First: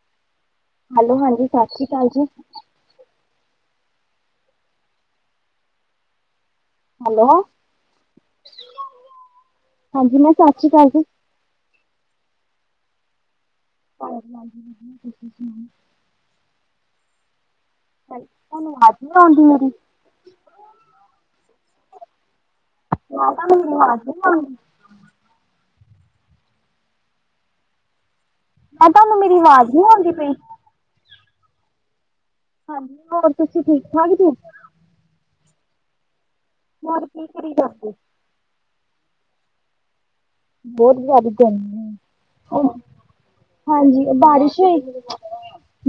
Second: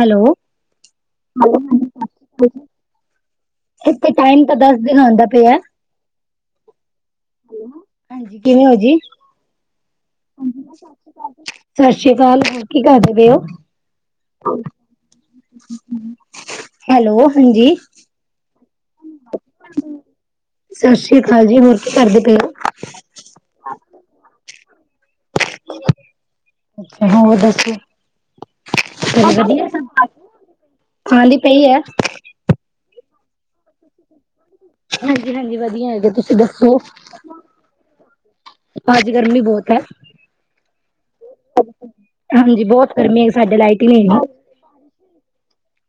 Hello hello ਹਾਂਜੀ ਸਤਿ ਸ਼੍ਰੀ ਅਕਾਲ ਜੀ ਇਥੇ ਟਾਈਮ ਤਾਂ ਦੱਸ ਦਿਨ ਪਿਆ ਹੈਲੋ ਹਾਂਜੀ ਕਿਵੇਂ ਹੋ ਜੀ ਹਾਂਜੀ ਮੈਂ ਸਤਿ ਸ਼੍ਰੀ ਅਕਾਲ ਜੀ ਸਤਿ ਸ੍ਰੀ ਅਕਾਲ ਹੋਰ ਕੀ ਕਰਦੇ ਪਏ ਹੋ [unintelligible] ਤੁਸੀਂ ਸੁਣਾਓ ਹੈਲੋ ਹਾਂਜੀ ਭਾਜੀ ਤੁਹਾਨੂੰ ਐਕਟੀਵਾ ਆਉਂਦੀ ਸਤਿ ਸ੍ਰੀ ਅਕਾਲ ਜੀ, ਹੋਰ ਕੀ ਕਰਦੇ ਪਏ। ਹੋ [unintelligible] ਅੱਛਾ, ਹੋਰ ਓਕੇ ਐਂ ਤੁਹਾਨੂੰ ਮੇਰੀ ਆਵਾਜ਼ ਨਹੀਂ! ਆਉਂਦੀ ਪਈ ਖਾਲੀ ਪਈ ਹੈ। ਹਾਂਜੀ, ਹੋਰ ਤੁਸੀਂ ਠੀਕ -ਠਾਕ ਜੇ ਹਾਂਜੀ, ਹਾਂਜੀ ਵਧੀਆ ਹੈਗੇ ਤੁਸੀਂ ਦੱਸੋ- ਹੋਰ ਕੀ ਕਰੀ ਜਾਂਦੇ, ਅੱਜ ਗਰਮੀ ਬਹੁਤ ਹੈ ਬਹੁਤ ਜ਼ਿਆਦਾ ਗਰਮੀ, ਹਾਂਜੀ ਬਹੁਤ ਗਰਮੀ ਹੈ ਸਾਡੇ ਲਾਈਟ ਹੀ ਹਾਂਜੀ ਨਹੀਂ ਹੈਗੀ ਬਾਰਿਸ਼ ਹੋਈ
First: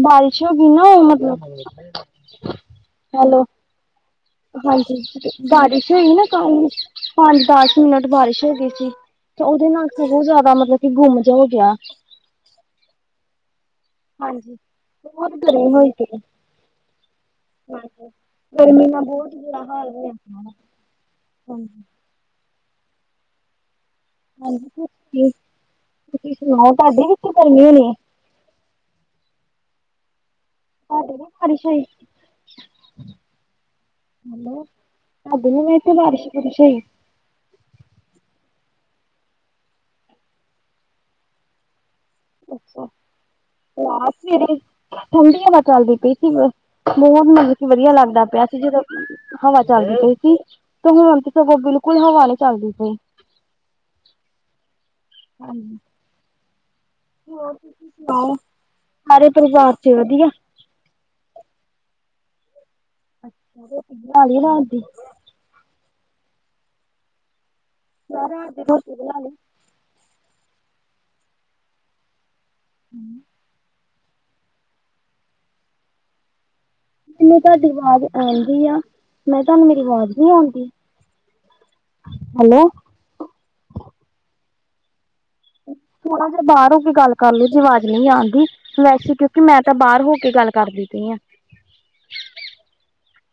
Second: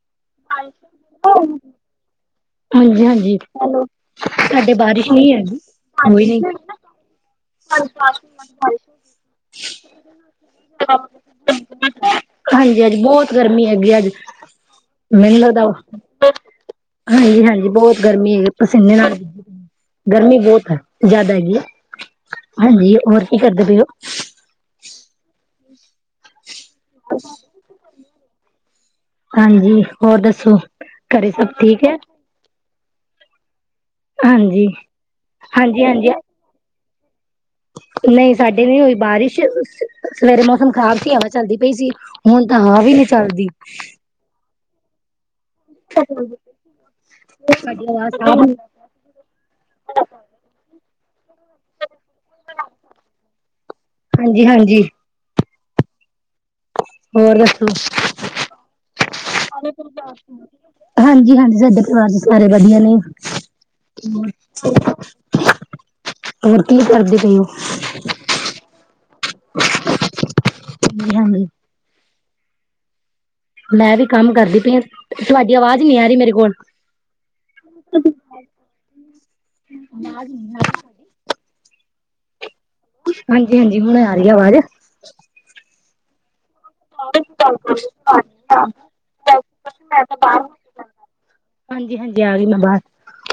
ਬਾਰਿਸ਼ ਹੋ ਗਈ ਨਾ ਮਤਲਬ ਹਾਂਜੀ, ਹਾਂਜੀ ਹੈਲੋ ਸਾਡੇ ਹਾਂਜੀ ਬਾਰਿਸ਼ ਨੀ ਹੋਈ, ਹੈਗੀ ਬਾਰਿਸ਼ ਹੋਈ ਨਾ ਨਹੀਂ ਕੱਲ ਹਾਂਜੀ, ਪੰਜ ਦਸ ਅੱਜ ਮਿੰਟ ਬਾਰਿਸ਼ ਹੋ ਗਈ ਸੀ ਤੇ ਉਹਦੇ ਨਾਲ ਸਗੋਂ ਜ਼ਿਆਦਾ ਮਤਲਬ ਕਿ ਗੁੰਮ ਜਿਹਾ ਹੋ ਗਿਆ ਬਹੁਤ ਗਰਮੀ ਹੈਗੀ ਅੱਜ ਹਾਂਜੀ ਬਹੁਤ ਮੈਨੂੰ ਲਗਦਾ ਗਰਮੀ ਹੋਈ ਪਈ ਵੀ ਹੈ, ਬਹੁਤ ਹਾਂਜੀ ਗਰਮੀ ਹੈਗੀ ਗਰਮੀ ਪਸੀਨੇ ਨਾਲ, ਬਹੁਤ ਬੁਰਾ ਹਾਲ ਹੋਇਆ ਗਰਮੀ ਪਿਆ ਬਹੁਤ ਜਿਆਦਾ ਹੈਗੀ ਆ। ਹਾਂਜੀ ਹਾਂਜੀ ਹੋਰ, ਕੀ ਕਰਦੇ ਪਏ ਹੋ ਹਾਂਜੀ ਤੁਸੀਂ ਸੁਣਾਓ ਤੁਹਾਡੇ ਵੀ ਇਥੇ ਗਰਮੀ ਹੋ ਨੇ, ਹਾਂਜੀ ਹੋਰ ਦੱਸੋ, ਤੁਹਾਡੇ ਵੀ ਘਰੇ ਸਭ ਬਾਰਿਸ਼ ਹੋਈ ਠੀਕ ਹੈ- ਹਾਂਜੀ ਤੁਹਾਡੇ ਨੀ ਹਾਂਜੀ ਹਾਂਜੀ ਬਾਰਿਸ਼ ਬੁਰਸ਼ ਹੋਈ ਨਹੀਂ ਸਾਡੇ ਨਹੀਂ ਹੋਈ ਬਾਰਿਸ਼, ਸਵੇਰੇ ਮੌਸਮ ਖ਼ਰਾਬ ਸੀ ਹਵਾ ਚੱਲਦੀ ਪਈ ਸੀ। ਹੁਣ ਤਾਂ ਹਵਾ ਅੱਛਾ ਵੀ ਨੀ ਚੱਲਦੀ, ਆ ਸਵੇਰੇ ਠੰਡੀ ਹਵਾ ਚੱਲਦੀ ਪਈ ਸੀ, ਮੋਸਮ ਸਾਡੀ ਵਧੀਆ ਆਵਾਜ਼ ਲੱਗਦਾ ਪਿਆ ਸਾਫ਼ ਨੀ ਸੀ ਜਦੋਂ ਹਵਾ ਚੱਲਦੀ ਪਈ ਸੀ ਤੇ ਹੁਣ ਤੇ ਸਗੋਂ ਬਿਲਕੁਲ ਹਵਾ ਨੀ ਚੱਲਦੀ ਪਈ, ਹਾਂਜੀ ਹਾਂਜੀ ਹਾਂਜੀ [inaudible] ਹੋਰ, ਤੁਸੀਂ ਸੁਣਾਓ ਪਰਿਵਾਰ ਚ ਵਧੀਆ ਹਾਂਜੀ, ਹਾਂਜੀ ਸਾਡੇ ਪਰਿਵਾਰ ਚੋ, ਸਾਰੇ ਵਧੀਆ ਨੇ ਰੋਟੀ ਬਣਾ ਲਈ ਰਾਤ ਦੀ ਹੋਰ ਕੀ ਕਰਦੇ ਪਏ ਹੋ ਮੈਂ ਰਾਤ ਦੀ ਰੋਟੀ ਬਣਾ ਲਈ। ਹਾਂਜੀ। ਹਮ। ਮੈਂ ਵੀ ਕੰਮ ਕਰਦੀ ਪਈ ਆ, ਤੁਹਾਡੀ ਆਵਾਜ਼ ਨਹੀਂ ਆ ਰਹੀ ਮੇਰੇ ਕੋਲ। ਮੈਨੂੰ ਤੁਹਾਡੀ ਆਵਾਜ਼ ਆਂਦੀ ਆ, ਮੈਂ ਤੁਹਾਨੂੰ ਮੇਰੀ ਆਵਾਜ਼ ਨਹੀਂ ਆਉਂਦੀ? ਹੈਲੋ! ਹਾਂਜੀ, ਹਾਂਜੀ, ਹੁਣ ਆ ਰਹੀ ਆ ਆਵਾਜ਼। ਥੋੜਾ ਜਿਹਾ ਬਾਹਰ ਹੋ ਕੇ ਗੱਲ ਕਰਲੋ, ਜੇ ਆਵਾਜ਼ ਨਹੀਂ ਆਉਂਦੀ ਵੈਸੇ, ਕਿਉਂਕਿ ਮੈਂ ਤਾਂ ਬਾਹਰ ਹੋ ਕੇ ਗੱਲ ਕਰਦੀ ਪਈ ਆ। ਹਾਂਜੀ, ਹਾਂਜੀ ਆ ਗਈ ਮੈਂ ਬਾਹਰ,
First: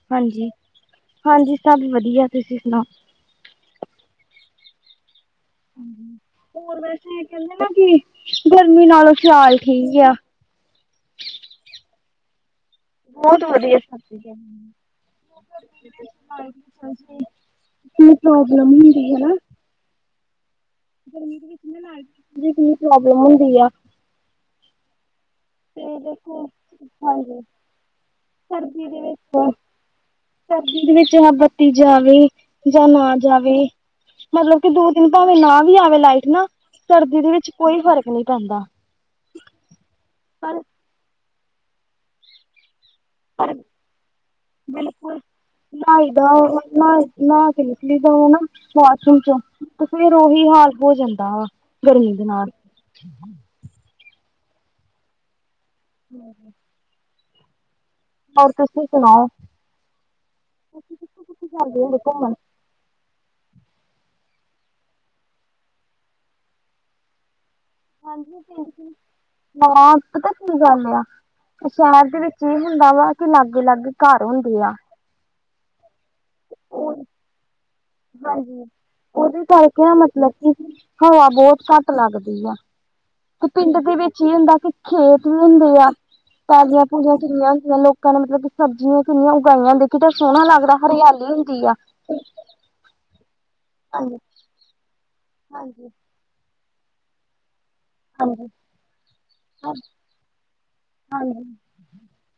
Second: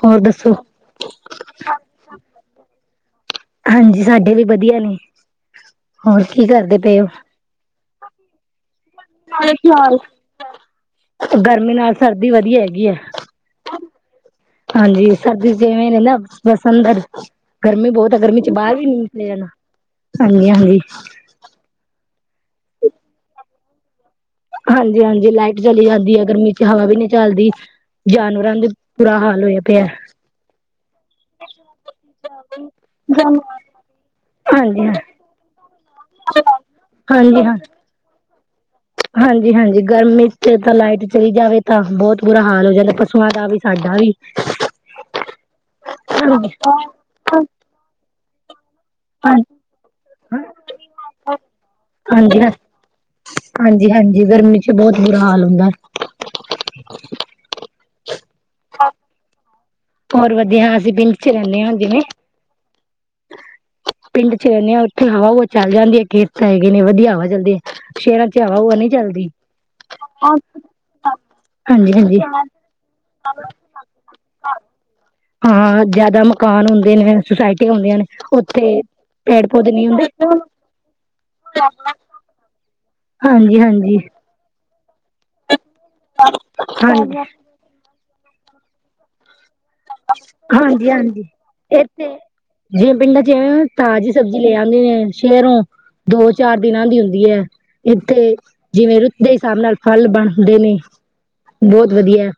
ਹੋਰ ਹਾਂਜੀ ਦੱਸੋ ਹਾਂਜੀ, ਸਭ ਵਧੀਆ ਤੁਸੀਂ ਸੁਣਾਓ ਹਾਂਜੀ ਸਾਡੇ ਵੀ ਵਧੀਆ ਨੇ, ਹੋਰ ਕੀ ਕਰਦੇ ਪਏ ਹੋ ਕਹਿੰਦੇ ਨਾ, ਕਿ ਗਰਮੀ ਨਾਲੋਂ ਸਿਆਲ ਠੀਕ ਆ ਗਰਮੀ ਨਾਲ ਸਰਦੀ ਵਧੀਆ ਹੈਗੀ ਹੈ। ਬਹੁਤ ਵਧੀਆ ਸਭ ਚੀਜ਼ਾਂ। ਹਾਂਜੀ, ਸਰਦੀ ਜਿਵੇਂ ਨਾ ਬਸ ਅੰਦਰ ਗਰਮੀ ਕਿੰਨੀ ਬਹੁਤ ਆ ਗਰਮੀ ਚੋ, ਪ੍ਰੋਬਲਮ ਬਾਹਰ ਵੀ ਨੀ ਹੁੰਦੀ ਨਿਕਲੇ ਜਾਣਾ ਹਾਂਜੀ। ਹਾਂਜੀ ਗਰਮੀ ਦੇ ਵਿੱਚ ਲਾਈਟ ਦੀ ਪ੍ਰੋਬਲਮ ਹੁੰਦੀ ਆ। ਹਾਂਜੀ -ਹਾਂਜੀ, ਲਾਈਟ- ਚਲੀ ਜਾਂਦੀ ਹੈ ਗਰਮੀ ਚੋ, ਹਵਾ ਵੀ ਨਹੀਂ ਹਾਂਜੀ ਚੱਲਦੀ ਜਾਨਵਰਾਂ ਦਾ ਬੁਰਾ ਹਾਲ ਹੋਇਆ ਪਿਆ ਸਰਦੀ ਦੇ ਵਿੱਚ ਬੱਤੀ ਜਾਵੇ ਜਾਂ ਨਾ ਜਾਵੇ ਮਤਲਬ ਕਿ, ਹਾਂਜੀ ਦੋ ਹਾਂ, ਦਿਨ ਭਾਵੇਂ ਨਾ ਵੀ ਆਵੇ ਲਾਈਟ ਨਾ, ਸਰਦੀ ਦੇ ਵਿੱਚ ਕੋਈ ਫ਼ਰਕ ਨਹੀਂ ਪੈਂਦਾ। ਹਾਂਜੀ, ਹਾਂਜੀ! ਗਰਮੀ ‍'ਚ ਤਾਂ ਲਾਈਟ ਚਲੀ ਜਾਵੇ, ਤਾਂ ਬਹੁਤ ਬੁਰਾ ਹਾਲ ਹੋ ਜਾਂਦਾ। ਤੁਹਾਡਾ ਵੀ, ਸਾਡਾ ਵੀ। ਬਾਹਰ ਨਿਕਲ ਵੀ ਜਾਓ, ਨਾ ਵਾਸ਼ਰੂਮ 'ਚੋਂ, ਹਾਂਜੀ-ਹਾਂਜੀ ਤੇ ਫੇਰ ਉਹੀ ਹਾਲ ਹੋ ਜਾਂਦਾ ਵਾ ਗਰਮੀ ਦੇ ਨਾਲ। ਹਾਂਜੀ, ਹਾਂਜੀ, ਗਰਮੀ 'ਚ ਬਹੁਤ ਬੁਰਾ ਹਾਲ ਹੁੰਦਾ। [unintelligible] ਹੋਰ ਤੁਸੀਂ ਸੁਣਾਓ? ਹੋਰ ਵਧੀਆ, ਅਸੀਂ ਤੁਸੀਂ ਪਿੰਡ ਕਿੱਥੇ ਚ ਕਿੱਥੇ ਰਹਿਣੇ ਹਾਂ ਜਾਂਦੇ ਹੁੰਦੇ ਜਿਵੇਂ ਘੁੰਮਣ? ਪਿੰਡ ਚ ਰਹਿਣੇ ਆਂ ਉੱਥੇ ਹਵਾ ਬੋਹਤ ਚੱਲ ਜਾਂਦੀ ਹੈ, ਖੇਤ ਤਾਂ ਹੈਗੇ ਨੇ, ਵਧੀਆ ਹਵਾ ਚੱਲਦੀ ਹੈ। ਸ਼ਹਿਰਾਂ ਚ ਹਾਂਜੀ ਹਵਾ ਹੁਵਾ ਨੀ [unintelligible] ਚੱਲਦੀ ਹਾਂ‌ ਪਤਾ ਕੀ ਗੱਲ ਏ ਆ? ਸ਼ੇਹਰ ਹਾਂਜੀ-ਹਾਂਜੀ। ਦੇ ਵਿੱਚ ਵੀ ਹੁੰਦਾ ਵਾ, ਕਿ ਲਾਗੇ-ਲਾਗੇ ਘਾਰ ਹੁੰਦੇ ਆ। ਹਾਂ, ਜਾਦਾ ਮਕਾਨ ਉਹ ਹੁੰਦੇ ਨੇ, ਸੁਸਾਇਟੀਆਂ ਹੁੰਦੀਆਂ ਨੇ। ਹਾਂਜੀ, ਉੱਥੇ ਉਹਦੇ ਪੇੜ ਪੌਦੇ ਕਰਕੇ ਨਹੀਂ ਨਾ ਹੁੰਦੇ ਮਤਲਬ ਕੀ ਹਵਾ ਬੌਤ ਘਾਟ ਲੱਗਦੀ ਆ। ਪਿੰਡ ਹਾਂਜੀ-ਹਾਂਜੀ, ਦੇ ਵਿੱਚ ਇਹ ਹੁੰਦਾ ਕਿ ਖੇਤ ਵੀ ਹੁੰਦੇ ਆ। ਹਾਂਜੀ, ਪੈਲੀਆਂ-ਪੂਲੀਆ ਮਤਲਬ ਕਿ ਸਬਜ਼ੀਆਂ ਕਿੰਨੀਆਂ ਉਗਾਈਆਂ ਦੇਖੀ ਦਾ ਸੋਹਣਾ ਲੱਗਦਾ। ਹਾਂਜੀ-ਹਾਂਜੀ। ਹਰਿਆਲੀ ਹੁੰਦੀ ਆ। ਇੱਥੇ ਪਿੰਡਾਂ ਚ ਅਐਵੇਂ ਤਾਜ਼ੀ ਹਾਂਜੀ ਸਬਜ਼ੀ ਲੈ ਆਂਦੇ ਨੇ। ਸ਼ਹਿਰੋ ਹਾਂਜੀ ਦੋ ਚਾਰ ਦਿਨਾਂ ਦੀ ਹੁੰਦੀ ਹੈ, ਇੱਥੇ ਹਾਂਜੀ ਜਿਵੇਂ ਰੁੱਤ ਦੇ ਹਿਸਾਬ ਨਾਲ ਫਲ ਬਣਦੇ ਨੇ ਹਾਂਜੀ ਬਹੁਤ ਵਧੀਆ,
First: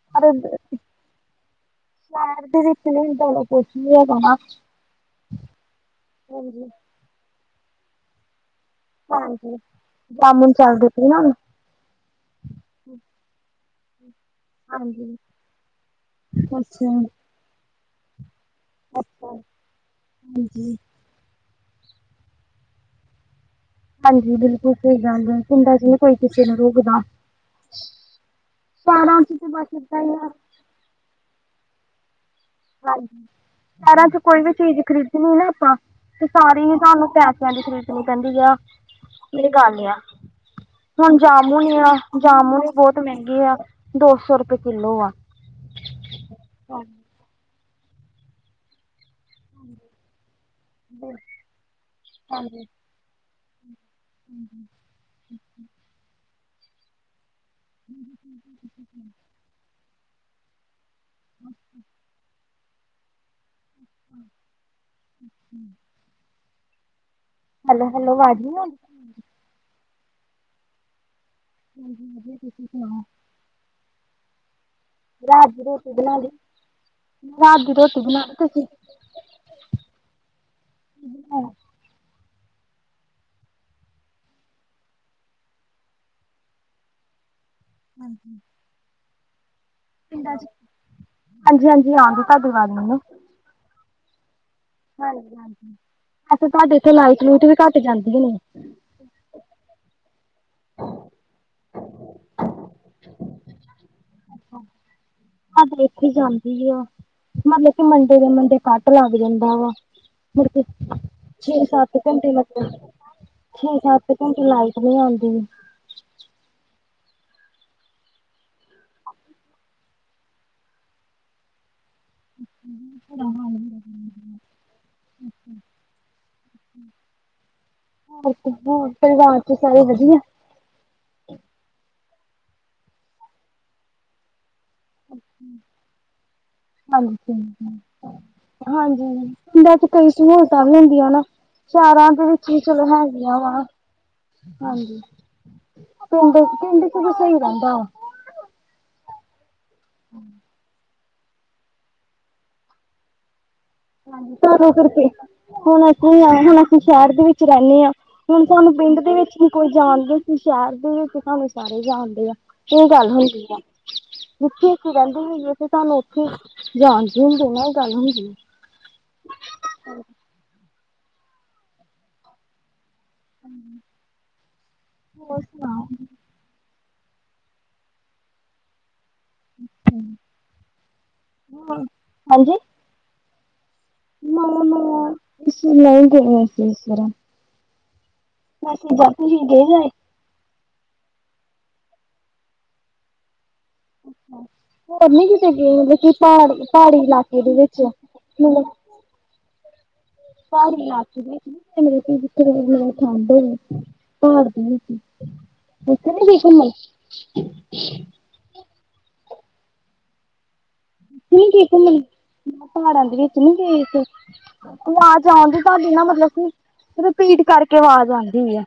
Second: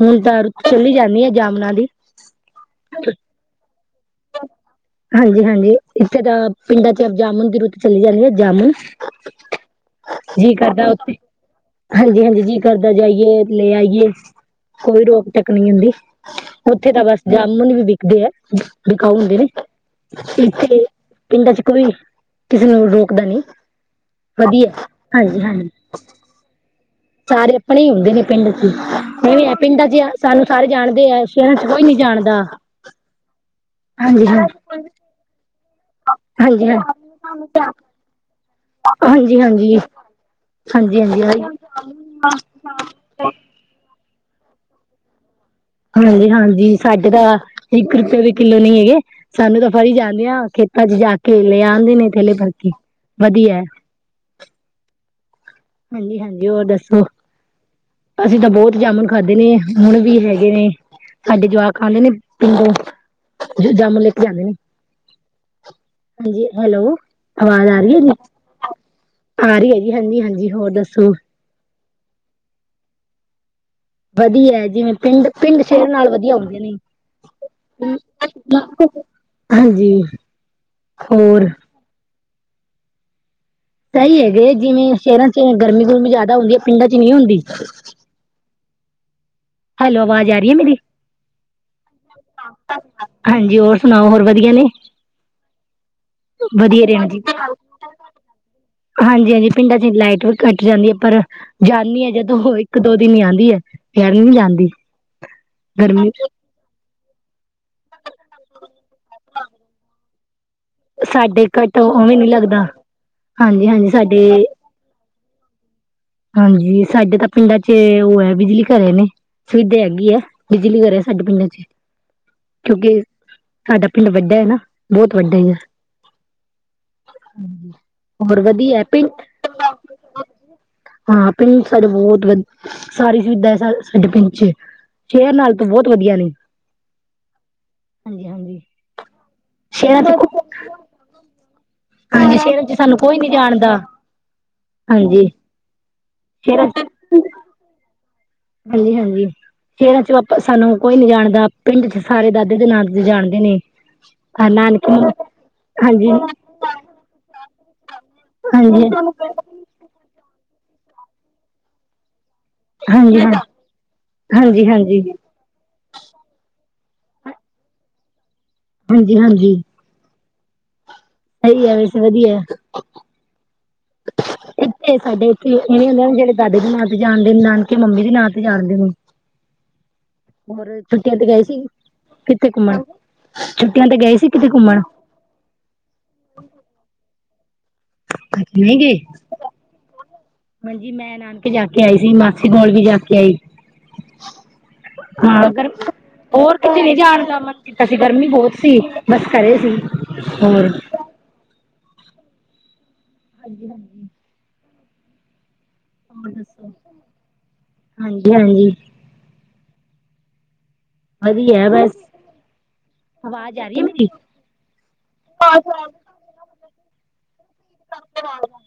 ਹੁਣ ਪਰ ਤਾਂ ਰੁੱਤ ਚੱਲੀ ਜਾਂਦੀ ਆ ਜਾਮਨਾਂ ਦੀ [unintelligible] [inaudible] [unintelligible] ਹਾਂਜੀ-ਹਾਂਜੀ, ਇੱਥੇ ਤਾਂ ਹਾਂਜੀ ਪਿੰਡਾਂ ਚ ਜਾਮੁਨ ਦੀ ਰੁੱਤ ਚਲੀ ਜਾਂਦੀ ਹੈ। ਜਾਮੁਨ ਹਾਂਜੀ, ਜਾਮੁਨ ਚੱਲਦੇ। ਹਾਂਜੀ-ਹਾਂਜੀ, ਜੀ ਕਰਦਾ ਜਾਈਏ, ਲੇ ਆਈਏ ਕੋਈ ਹਾਂਜੀ ਰੋਕ ਟੋਕ ਨਹੀਂ ਹੁੰਦੀ, ਅੱਛਾ ਉੱਥੇ ਤਾਂ ਬਸ ਜਾਮੁਨ ਵੀ ਵਿਕਦੇ ਐ। ਵਿਕਾਊ [inaudible] ਅੱਛਾ ਹਾਂਜੀ ਪਿੰਡਾਂ ਚ ਕੋਈ ਕਿਸੇ ਨੂੰ ਰੋਕਦਾ ਨੀ ਹਾਂਜੀ, ਬਿਲਕੁਲ ਸਹੀ ਗੱਲ ਐ, ਪਿਡਾਂ 'ਚ ਨੀ ਕੋਈ ਕਿਸੇ ਨੁੰ ਰੋਕਦਾ। ਸਾਰੇ ਆਪਣੇ ਈ ਹੁੰਦੇ ਨੇ। ਪਿੰਡ ਚ ਪਿੰਡਾਂ ਸਾਰੇ ਜਾਣਦੇ ਐ, ਸਹਿਰਾ ਚ ਕੋਈ ਨੀ ਜਾਣਦਾ [inaudible] [inaudible] ਸਹਿਰਾ ਚ ਹਾਂਜੀ ਕੋਈ ਹਾਂ ਵੀ ਚੀਜ਼ ਖਰੀਦਨੀ ਨਾ ਆਪਾ ਤੇ ਸਾਰੀ ਹਾਂਜੀ ਹੀ ਸਾਨੂੰ ਪੈਸਿਆਂ ਦੀ ਹਾਂ ਖਰੀਦ ਓਹ ਕੈਂਦੀ ਆ। ਹਾਂਜੀ ਇਹ ਹਾਂਜੀ ਗੱਲ ਆ, ਹਾਂਜੀ ਹੁਣ ਹਾਂਜੀ ਹਾਂਜੀ ਜਾਮੁਨ ਆ ਜਾਮੁਨ ਬਹੋਤ ਮਹਿੰਗੇ ਆ। ਦੋ ਸੌ ਰੁਪਏ ਕਿੱਲੋ ਆ। ਹਾਂਜੀ-ਹਾਂਜੀ ਸਾਡੇ ਤਾਂ, ਇੱਕ ਰੁਪਏ ਵੀ ਕਿੱਲੋ ਨੀ ਹੈਗੇ। ਸਾਨੂੰ ਤਾਂ ਫਲੀ ਜਾਂਦੇ ਆਂ, ਖੇਤਾਂ ਚ ਜਾ ਕੇ ਲੈ ਆਂਦੇ ਨੇ ਥੈਲੇ ਭਰ ਕੇ, ਵਦੀਆ ਏ। [unintelligible] ਹਾਂਜੀ-ਹਾਂਜੀ ਹੋਰ ਦੱਸੋ, ਅਸੀਂ ਤਾਂ ਬੋਤ ਜਾਮੁਨ ਖਾਧੇ ਨੇ। ਹੁਣ ਵੀ ਹੈਗੇ ਨੇ, ਸਾਡੇ ਜਵਾਕ ਖਾਂਦੇ ਨੇ ਪਿੰਡੋ। ਜਾਮੁਨ ਲੈਕੇ ਜਾਂਦੇ ਨੇ। ਹਾਂਜੀ, ਹੈਲੋ ਆਵਾਜ਼ ਆ ਹੈਲੋ ਰਹੀ ਐ, ਜੀ ਹੈਲੋ ਆਵਾਜ਼ ਨੀ ਆ ਰਹੀ ਹੈ ਜੀ ਹਾਂਜੀ -ਹਾਂਜੀ ਹੋਰ ਦੱਸੋ? ਹਾਂਜੀ, ਵਧੀਆ ਤੁਸੀਂ ਸੁਨਾਓ? ਵਧੀਆ ਜਿਵੇਂ ਪਿੰਡ, ਪਿੰਡ ਸ਼ਹਿਰ ਨਾਲ ਬਣਾ ਦੀ, ਵਧੀਆ ਹੁੰਦੇ ਨੀ ਰਾਤ ਦੀ ਰੋਟੀ ਬਣਾ ਲਈ ਤੁਸੀਂ [inaudible] ਹਾਂਜੀ, ਹੋਰ? ਸਹੀ, ਹੈਗੇ ਜਿਵੇਂਸ਼ਹਿਰਾਂ 'ਚ ਗਰਮੀ ਗੁਰਮੀ ਜ਼ਿਆਦਾ ਹੁੰਦੀ ਹੈ। ਪਿੰਡਾਂ ਚ ਨਹੀਂ ਹੁੰਦੀ। ਹੈਲੋ-ਅਵਾਜ਼ ਆ ਰਹੀ ਆ ਮੇਰੀੰ ਹਾਂਜੀ ਹਾਂਜੀ ਆਉਂਦੀ ਤੁਹਾਡੀ ਆਵਾਜ਼ ਮੈਨੂੰ [inaudible] ਹਾਂਜੀ, ਹੋਰ ਸੁਨਾਓ? ਹੋਰ ਵਧੀਆ ਨੇ? ਹਾਂਜੀ, ਹਾਂਜੀ, ਅੱਛਾ ਤੁਹਾਡੇ ਵਧੀਆ ਇੱਥੇ ਲਾਈਟ ਲੂਟ ਵੀ ਘੱਟ ਜਾਂਦੀ ਹੋਨੀ ਹਾਂਜੀ-ਹਾਂਜੀ, ਪਿੰਡਾਂ ਚ ਲਾਈਟ ਵੀ ਕੱਟ ਜਾਂਦੀ ਹੈ ਪਰ, ਜਾਨੀ ਹੈ ਜਦੋਂ ਹੋਈ ਇੱਕ-ਦੋ ਦਿਨ ਆਉਂਦੀ ਹੈ, ਯਾਰਲੀ ਨਈ ਜਾਂਦੀ, ਗਰਮੀ ਚ। ਕੀ ਔ, ਮਤਲਬ ਕਿ ਮੰਡੇ ਦੇ ਮੰਡੇ ਕਟ ਲੱਗ ਜਾਂਦਾ ਵਾ। ਮੁੜ ਕੇ, ਸਾਡੇ ਘੱਟ ਛੇ-ਸੱਤ ਉਵੇਂ ਨੀ ਘੰਟੇ ਲੱਗਦਾ ਲੱਗਣ, ਹਾਂਜੀ ਨਈ ਹਾਂਜੀ ਸੱਤ ਸਾਡੇ ਘੰਟੇ ਲਾਏ। ਨੀ ਆਉਂਦੀ। ਹਾਂਜੀ ਸਾਡੇ ਤਾਂ ਪਿੰਡਾਂ ਚ ਉਹ ਵੇ ਬਿਜਲੀ ਘਰੇ ਨੇ। ਸੁਵਿਦ ਹੈਗੀ ਹੈ, ਬਿਜਲੀ ਘਰ ਸਾਡੇ ਪਿੰਡਾਂ ਚੇ। ਕਿਉਂਕਿ, ਸਾਡਾ ਪਿੰਡ ਵੱਡਾ ਏ ਨਾ, ਬਹੋਤ ਵੱਡਾ ਈ ਏ। ਹਾਂਜੀ, ਉਮਰ ਵੱਡੀ ਆਪਿੰਗ। ਤੁਸਾਂਦੇ, ਵਦੀਆ। ਹਾਂ ਆਪਣੀ ਸੱਚ ਬੋਹਤ ਰੇਣ, ਸਾਰੀ ਸੁਵਿਧਾ ਹੈ ਸਾਡੇ ਪਿੰਡ ਚ। ਸ਼ਹਿਰ ਨਾਲ ਤੋ ਬੋਹਤ ਵਧੀਆ ਨੇ। ਹਾਂਜੀ-ਹਾਂਜੀ, ਹਾਂਜੀ ਹਾਂਜੀ ਹਾਂਜੀ ਬਾਦ ਚ ਕੋਈ ਇਸ਼ੂ ਹੋ ਤਾਂ ਕਰ ਲੈਂਦੀ ਹਾਂ ਨਾ। ਸ਼ਾਰਾ ਦੇ ਹਾਂਜੀ ਵਿੱਚ ਚਿ ਸ਼ਹਿਰਾਂ ਚ ਚਲ ਸਾਨੂੰ ਕੋਈ ਨੀ ਹੈਗੀਆਂ ਵਾ, ਜਾਣਦਾ ਹਾਂਜੀ। ਪਿੰਡ, ਪਿੰਡ ਚ ਵੀ ਸਈ ਰੈਣ ਦਾ। ਹਾਂਜੀ-ਹਾਂਜੀ, ਫੇਰ ਆਛੁ ਵਾਪਸ ਸਾਨੂੰ। ਕੋਈ ਨਈ ਜਾਣਦਾ, ਪਿੰਡ ਚ ਸਾਰੇ ਦਾਦੇ ਦੇ ਨਾਂ ਤੇ ਜਾਣਦੇ ਨੇ। ਤਾਬਾ ਨਾਨਕੇ ਕਰਕੇ, ਹੁਣ ਹਾਂਜੀ ਇੱਕੋ ਆਏ ਹੁਣੇ। ਹੁਣ ਸ਼ੇਅਰ ਦੇ ਵਿੱਚ ਰੈਨੇ ਆ, ਹੁਣ ਤੁਆਨੂੰ ਹਾਂਜੀ ਹਾਂਜੀ ਪਿੰਡ ਦੇ ਵਿੱਚ ਵੀ। ਕੋਈ ਜਾਣਦੇ ਸੀ? ਸ਼ਹਿਰ ਦੇ ਵਿ ਤੁਸਾਨੂੰ ਸਾਰੇ ਜਾਣਦੇ ਆ। ਓਹ ਹਾਂ ਗੱਲ ਹੋਈ ਉਈ ਆ, ਹਾਂਜੀ ਜਿਥੇ ਅਸੀਂ ਹਾਂਜੀ ਰੈਂਦੇ ਰਈ ਏ। ਤੇ ਤੁਹਾਨੂੰ ਉੱਥੇ, ਜਾਣਦੇ ਹੁੰਦੇ ਨਾ ਇਹ ਗੱਲ ਹੁੰਦੀ। ਹਾਂਜੀ-ਹਾਂਜੀ। [inaudible] ਐਈ ਐਵੇਂ ਸੈ ਵਧੀਆ। ਇੱਥੇ ਸਾਡੇ ਇੱਥੇ ਐਵੇਂ ਹੁੰਦਾ ਜੈੜੇ ਦਾਦੀ ਦੇ ਨਾਂ ਤੇ ਜਾਣਦੇ ਨੇ, ਨਾਨਕੇ ਮੰਮੀ ਦੇ ਨਾਂ ਤੇ ਜਾਣਦੇ ਣੇ? ਓਰ ਛੁੱਟੀਆਂ ਤੇ ਗਏ ਸੀ, ਕਿੱਥੇ ਘੁੰਮਣ, ਛੁੱਟੀਆਂ ਤੇ ਗਏ ਸੀ ਕਿਤੇ ਮ-ਮ, ਘੁੰਮਣ ਇਸਨੂੰ ਲਾਈਨ ਕਹੋ ਇਸ ਤਰ੍ਹਾਂ। ਨਹੀਂ ਬਸ ਗਏ ਜਪੂ ਜੀ ਡੀਗ ਆਏ। ਹਾਂਜੀ, ਮੈਂ ਨਾਨਕੇ ਜਾ ਕੇ ਆਈ ਸੀ ਮਾਸੀ ਕੋਲ ਵੀ ਜਾ ਕੇ ਆਈ। ਹੋਰ ਨੀ ਹਾਂ ਕਿਤੇ ਅਗਰ, ਗਏ ਮਤਲਬ ਕਿ ਔਰ ਪਹਾੜੀ ਕੁਛ ਣੀ ਪਹਾੜੀ ਜਾਨਦਾ ਇਲਾਕੇ ਮਣ ਦੇ ਵਿੱਚ ਕੀਤਾ ਸੀਗਾ ਗਰਮੀ ਬੋਹਤ ਮਤਲਬ ਸੀ। ਬਸ ਘਰੇ ਸੀ। ਹੋਰ ਪਹਾੜੀ ਇਲਾਕੇ ਦੇ ਵੀ, [unintelligible] ਸੌਂਦੇ। ਪਾਹੜ ਤੇ ਨਈ ਸੀ, ਓਥੇ ਨਈ ਹੋਰ ਗਈ ਘੁੰਮਣ। ਰਿਅਲੀ। ਨੀ ਵਧੀਆ ਠੀਕ ਬਸ ਨੇ, ਪਹਾੜਾਂ ਦੇ ਵਿੱਚ ਨਈ ਆਵਾਜ਼ ਆ ਗਏ ਰਹੀ ਹੈ ਇੰਧਰ। ਮੇਰੀ ਆਵਾਜ਼ ਆਉਂਦੀ ਤੁਹਾਡੀ ਨਾ ਮਤਲਬ ਕਿ, ਰਿਪੀਟ ਕਰਕੇ ਆਵਾਜ਼ ਆਉਂਦੀ ਏ।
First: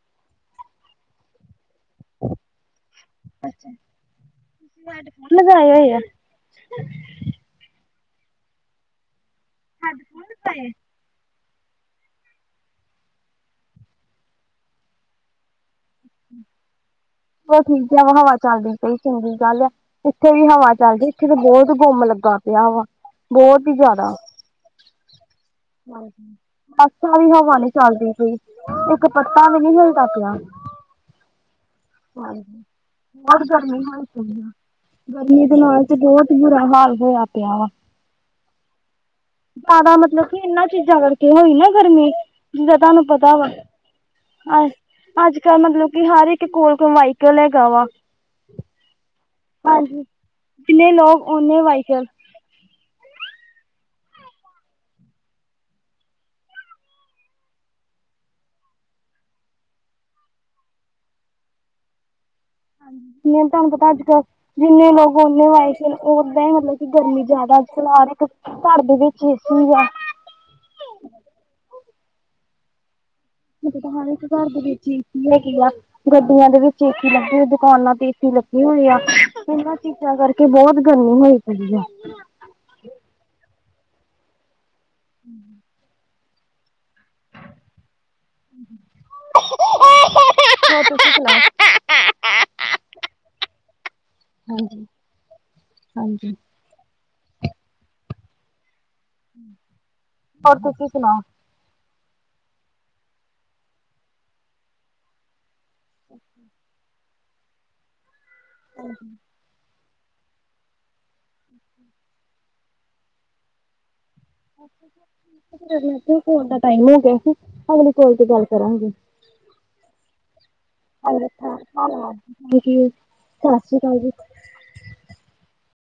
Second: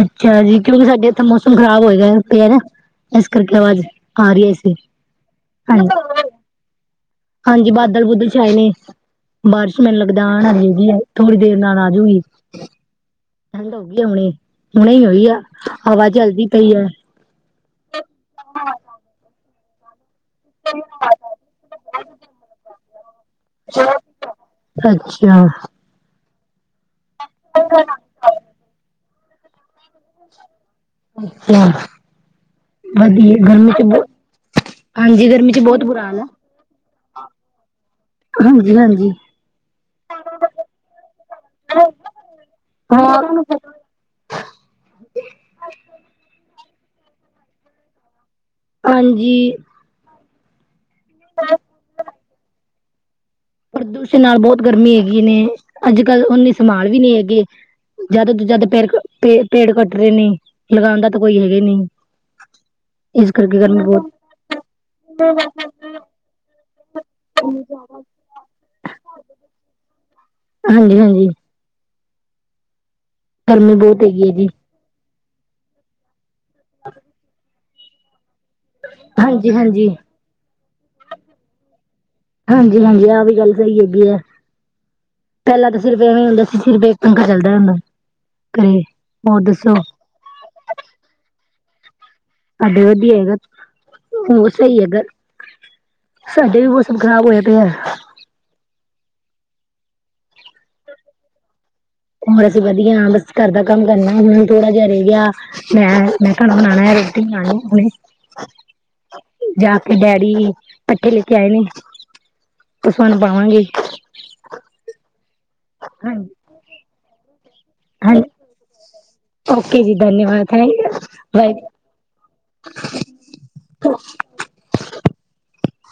ਅੱਛਾ ਜੀ, ਕਯੋਂਕਿ ਸਾਡੇ ਤਾ ਮੋਸਮ ਖ਼ਰਾਬ ਹੋਏਗਾ [unintelligible] ਏਸ ਕਰਕੇ ਆਵਾਜ਼ ਆਰੀ ਏਸੀ ਲਗਾਏ ਹੋਏ ਆ। [unintelligible] ਹਾਂਜੀ, ਬਾਦਲ ਬੁਦਲ ਛਾਏ ਨੇ ਬਾਰਿਸ਼ ਮੈਨ ਲੱਗਦਾ ਆਨ ਆਲੀ [unintelligible] ‌ ਥੋੜੀ ਦੇਰ ਨਾਲ ਆਜੂਗੀ। ਠੰਡ ਹੋਗੀਏ ਆ ਹੁਣੇ, ਹੁਣੇ ਈ ਹੋਈ ਆ, ਹਵਾ ਚਲਦੀ ਪਈ ਐ। [unintelligible] ਠੀਕ ਐ, ਹਵਾ ਚਾੱਲਦੀ ਪਈ ਚੰਗੀ ਗੱਲ ਐ। ਉੱਥੇ ਵੀ ਹਵਾ ਚਾੱਲਦੀ ਇੱਥੇ ਤਾ ਬੋਤ ਗੁੰਮ ਲੱਗਾ ਪੇਆ ਵਾ, ਬੋਤ ਈ ਜਾਦਾ। ਅੱਛਾ। ਹਾਂਜੀ, [unintelligible] ਹਵਾ ਨੀ ਚਾੱਲਦੀ ਪਈ, ਇੱਕ ਪੱਤਾ ਵੀ ਨੀ ਹਿਲਦਾ ਪੇਆ। [unintelligible] ਵਧੀਆ ਬੋਤ ਗਰਮੀ ਚ ਬਹੁ [unintelligible] ਹਾਂਜੀ ਗਰਮੀਆਂ ਗਰਮੀ ਦੇ ਚ ਬਹੁਤ ਨਾਲ ਤੇ ਬੁਰਾ ਹਾਲ ਹੈ ਬੋਤ ਬੁਰਾ ਹਾਲ ਹੋਯਾ ਪੇਆ ਵਾ ਹਾਂਜੀ, ਹਾਂਜੀ। ਜਾਦਾ ਮਤਲਬ ਕਿ ਇਨਾਂ ਚੀਜ਼ਾਂ ਕਾਰਕੇ ਹੋਈ ਨਾ ਗਰਮੀ, ਜਿੱਦਾਂ ਤਾਨੂੰ ਪਤਾ ਹਾਂ ਵਾ ਆੱਜ, ਆੱਜ-ਕਾੱਲ ਮਤਲਬ ਕਿ ਹਰ ਇੱਕ ਕੋਲ ਕੋਈ ਵਾਈਕਲ ਹੈਗਾ ਵਾ। ਹਾਂਜੀ। ਹਾਂਜੀ, ਜਿੰਨੇ ਲੋਕ ਓਨੇ ਵਾਈਕਲ ਪ੍ਰਦੂਸ਼ਨ ਨਾਲ ਬੋਤ ਗਰਮੀ ਹੈਗੀ ਨੇ, ਆੱਜ-ਕਾੱਲ ਓਨੇ ਸਮਾਲ ਵੀ ਨੀ ਹੈਗੇ। ਜਾਦਾ ਤੋ ਜਾਦਾ ਪੇੜ ਪੇ ਪੇੜ ਕੱਟ ਰੇ ਨੇ, ਲਗਾਨ ਦਾ ਤਾ ਕੋਈ ਹੈਗੇ ਨੀ। ਜਿਵੇਂ ਤਾਨੂੰ ਪਤਾ ਆੱਜ-ਕੱਲ ਜਿੰਨੇ ਲੋਕ ਓਨੇ ਵਾਈਕਲ ਓਦਾਂ ਈ ਮਤਲਬ ਕਿ ਗਰਮੀ ਜਾਦਾ ਆੱਜ-ਕੱਲ ਹਾਰ ਇੱਕ ਘਾੱਰ ਦੇ ਵਿੱਚ [unintelligible] ਆ। ਹਾਂਜੀ, ‌ ਹਾਂਜੀ। ਗਰਮੀ ਬੋਤ ਹੈਗੀ ਏ ਜੀ। ਲੱਗੀਆ ਗੱਡੀਆਂ ਦੇ ਵਿੱਚ ਏਸੀ ਲੱਗੇ ਦੁਕਾਨਾਂ ਤੇ ਏਸੀ ਲ ਹੋਏ ਆ, ਹਾਂਜੀ ਏਨਾਂ ਹਾਂਜੀ ਚੀਜ਼ਾਂ ਕਾਰਕੇ ਬੋਤ ਗਰਮੀ ਹੋਈ ਪਈ ਆ। ਹਾਂਜੀ, ਹਾਂਜੀ ਆ ਵੀ ਗੱਲ ਸਈ ਹੈਗੀ ਆ, ਪੈਲਾਂ ਤਾ ਸਿਰਫ਼ ਏਵੇਂ ਹੁੰਦਾ ਸ ਸਿਰਫ਼ ਏਕ ਪੰਗਾ ਚੱਲਦਾ ਹੁੰਦਾ, ਘਰੇ ਹੋਰ ਦੱਸੋ [inaudible] ਸਾਡੇ ਵਦੀਆ ਹੈਗਾ, ਹੋਰ ਸਈ ਹਾਂਜੀ ਹੈਗਾ। ਹਾਂਜੀ ਸਾਡੇ ਵੀ ਮੋਸਮ ਖ਼ਰਾਬ ਹੋਏ ਪੇਏ। ਹੋਰ ਤੁਸੀ‌‌ ਸੁਨਾਓ ਹੋਰ ਅਸੀ ਵਦੀਆ ਬਸ ਘਰ ਦਾ ਕਾੰਮ ਕਰਨਾ ਹੁਨ ਥੋੜਾ ਜਾ‌ ਰੇ ਗੇਆ। ਮੈਂ, ਮੈਂ ਘਰ ਬਨਾਵਾਂ, ਰੋਟੀ ਬਨਾਣੀ ਹੁਣੇ। ਜਾ ਕੇ ਡੈਡੀ, ਪੱਠੇ ਲੈਕੇ ਆਏ ਨੇ ਤੁਸਾਂ ਨੂੰ ਪਾਵਾਂਗੇ। [unintelligible] ਹਾਂਜੀ ਫੋਨ ਦਾ ਟਾਈਮ ਹੋਗੇਆ ਸੀ, ਅਗਲੀ ਕੋਲ ਹਾਂਜੀ ਤੇ ਗੱਲ ਕਰਾਂਗੇ। ਓਕੇ ਜੀ ਧੰਨਵਾਦ [unintelligible] ਵਾਹਿਗੁਰੂ [unintelligible] ਸਾਸ਼੍ਰੀ ਕਾਲ ਜੀ।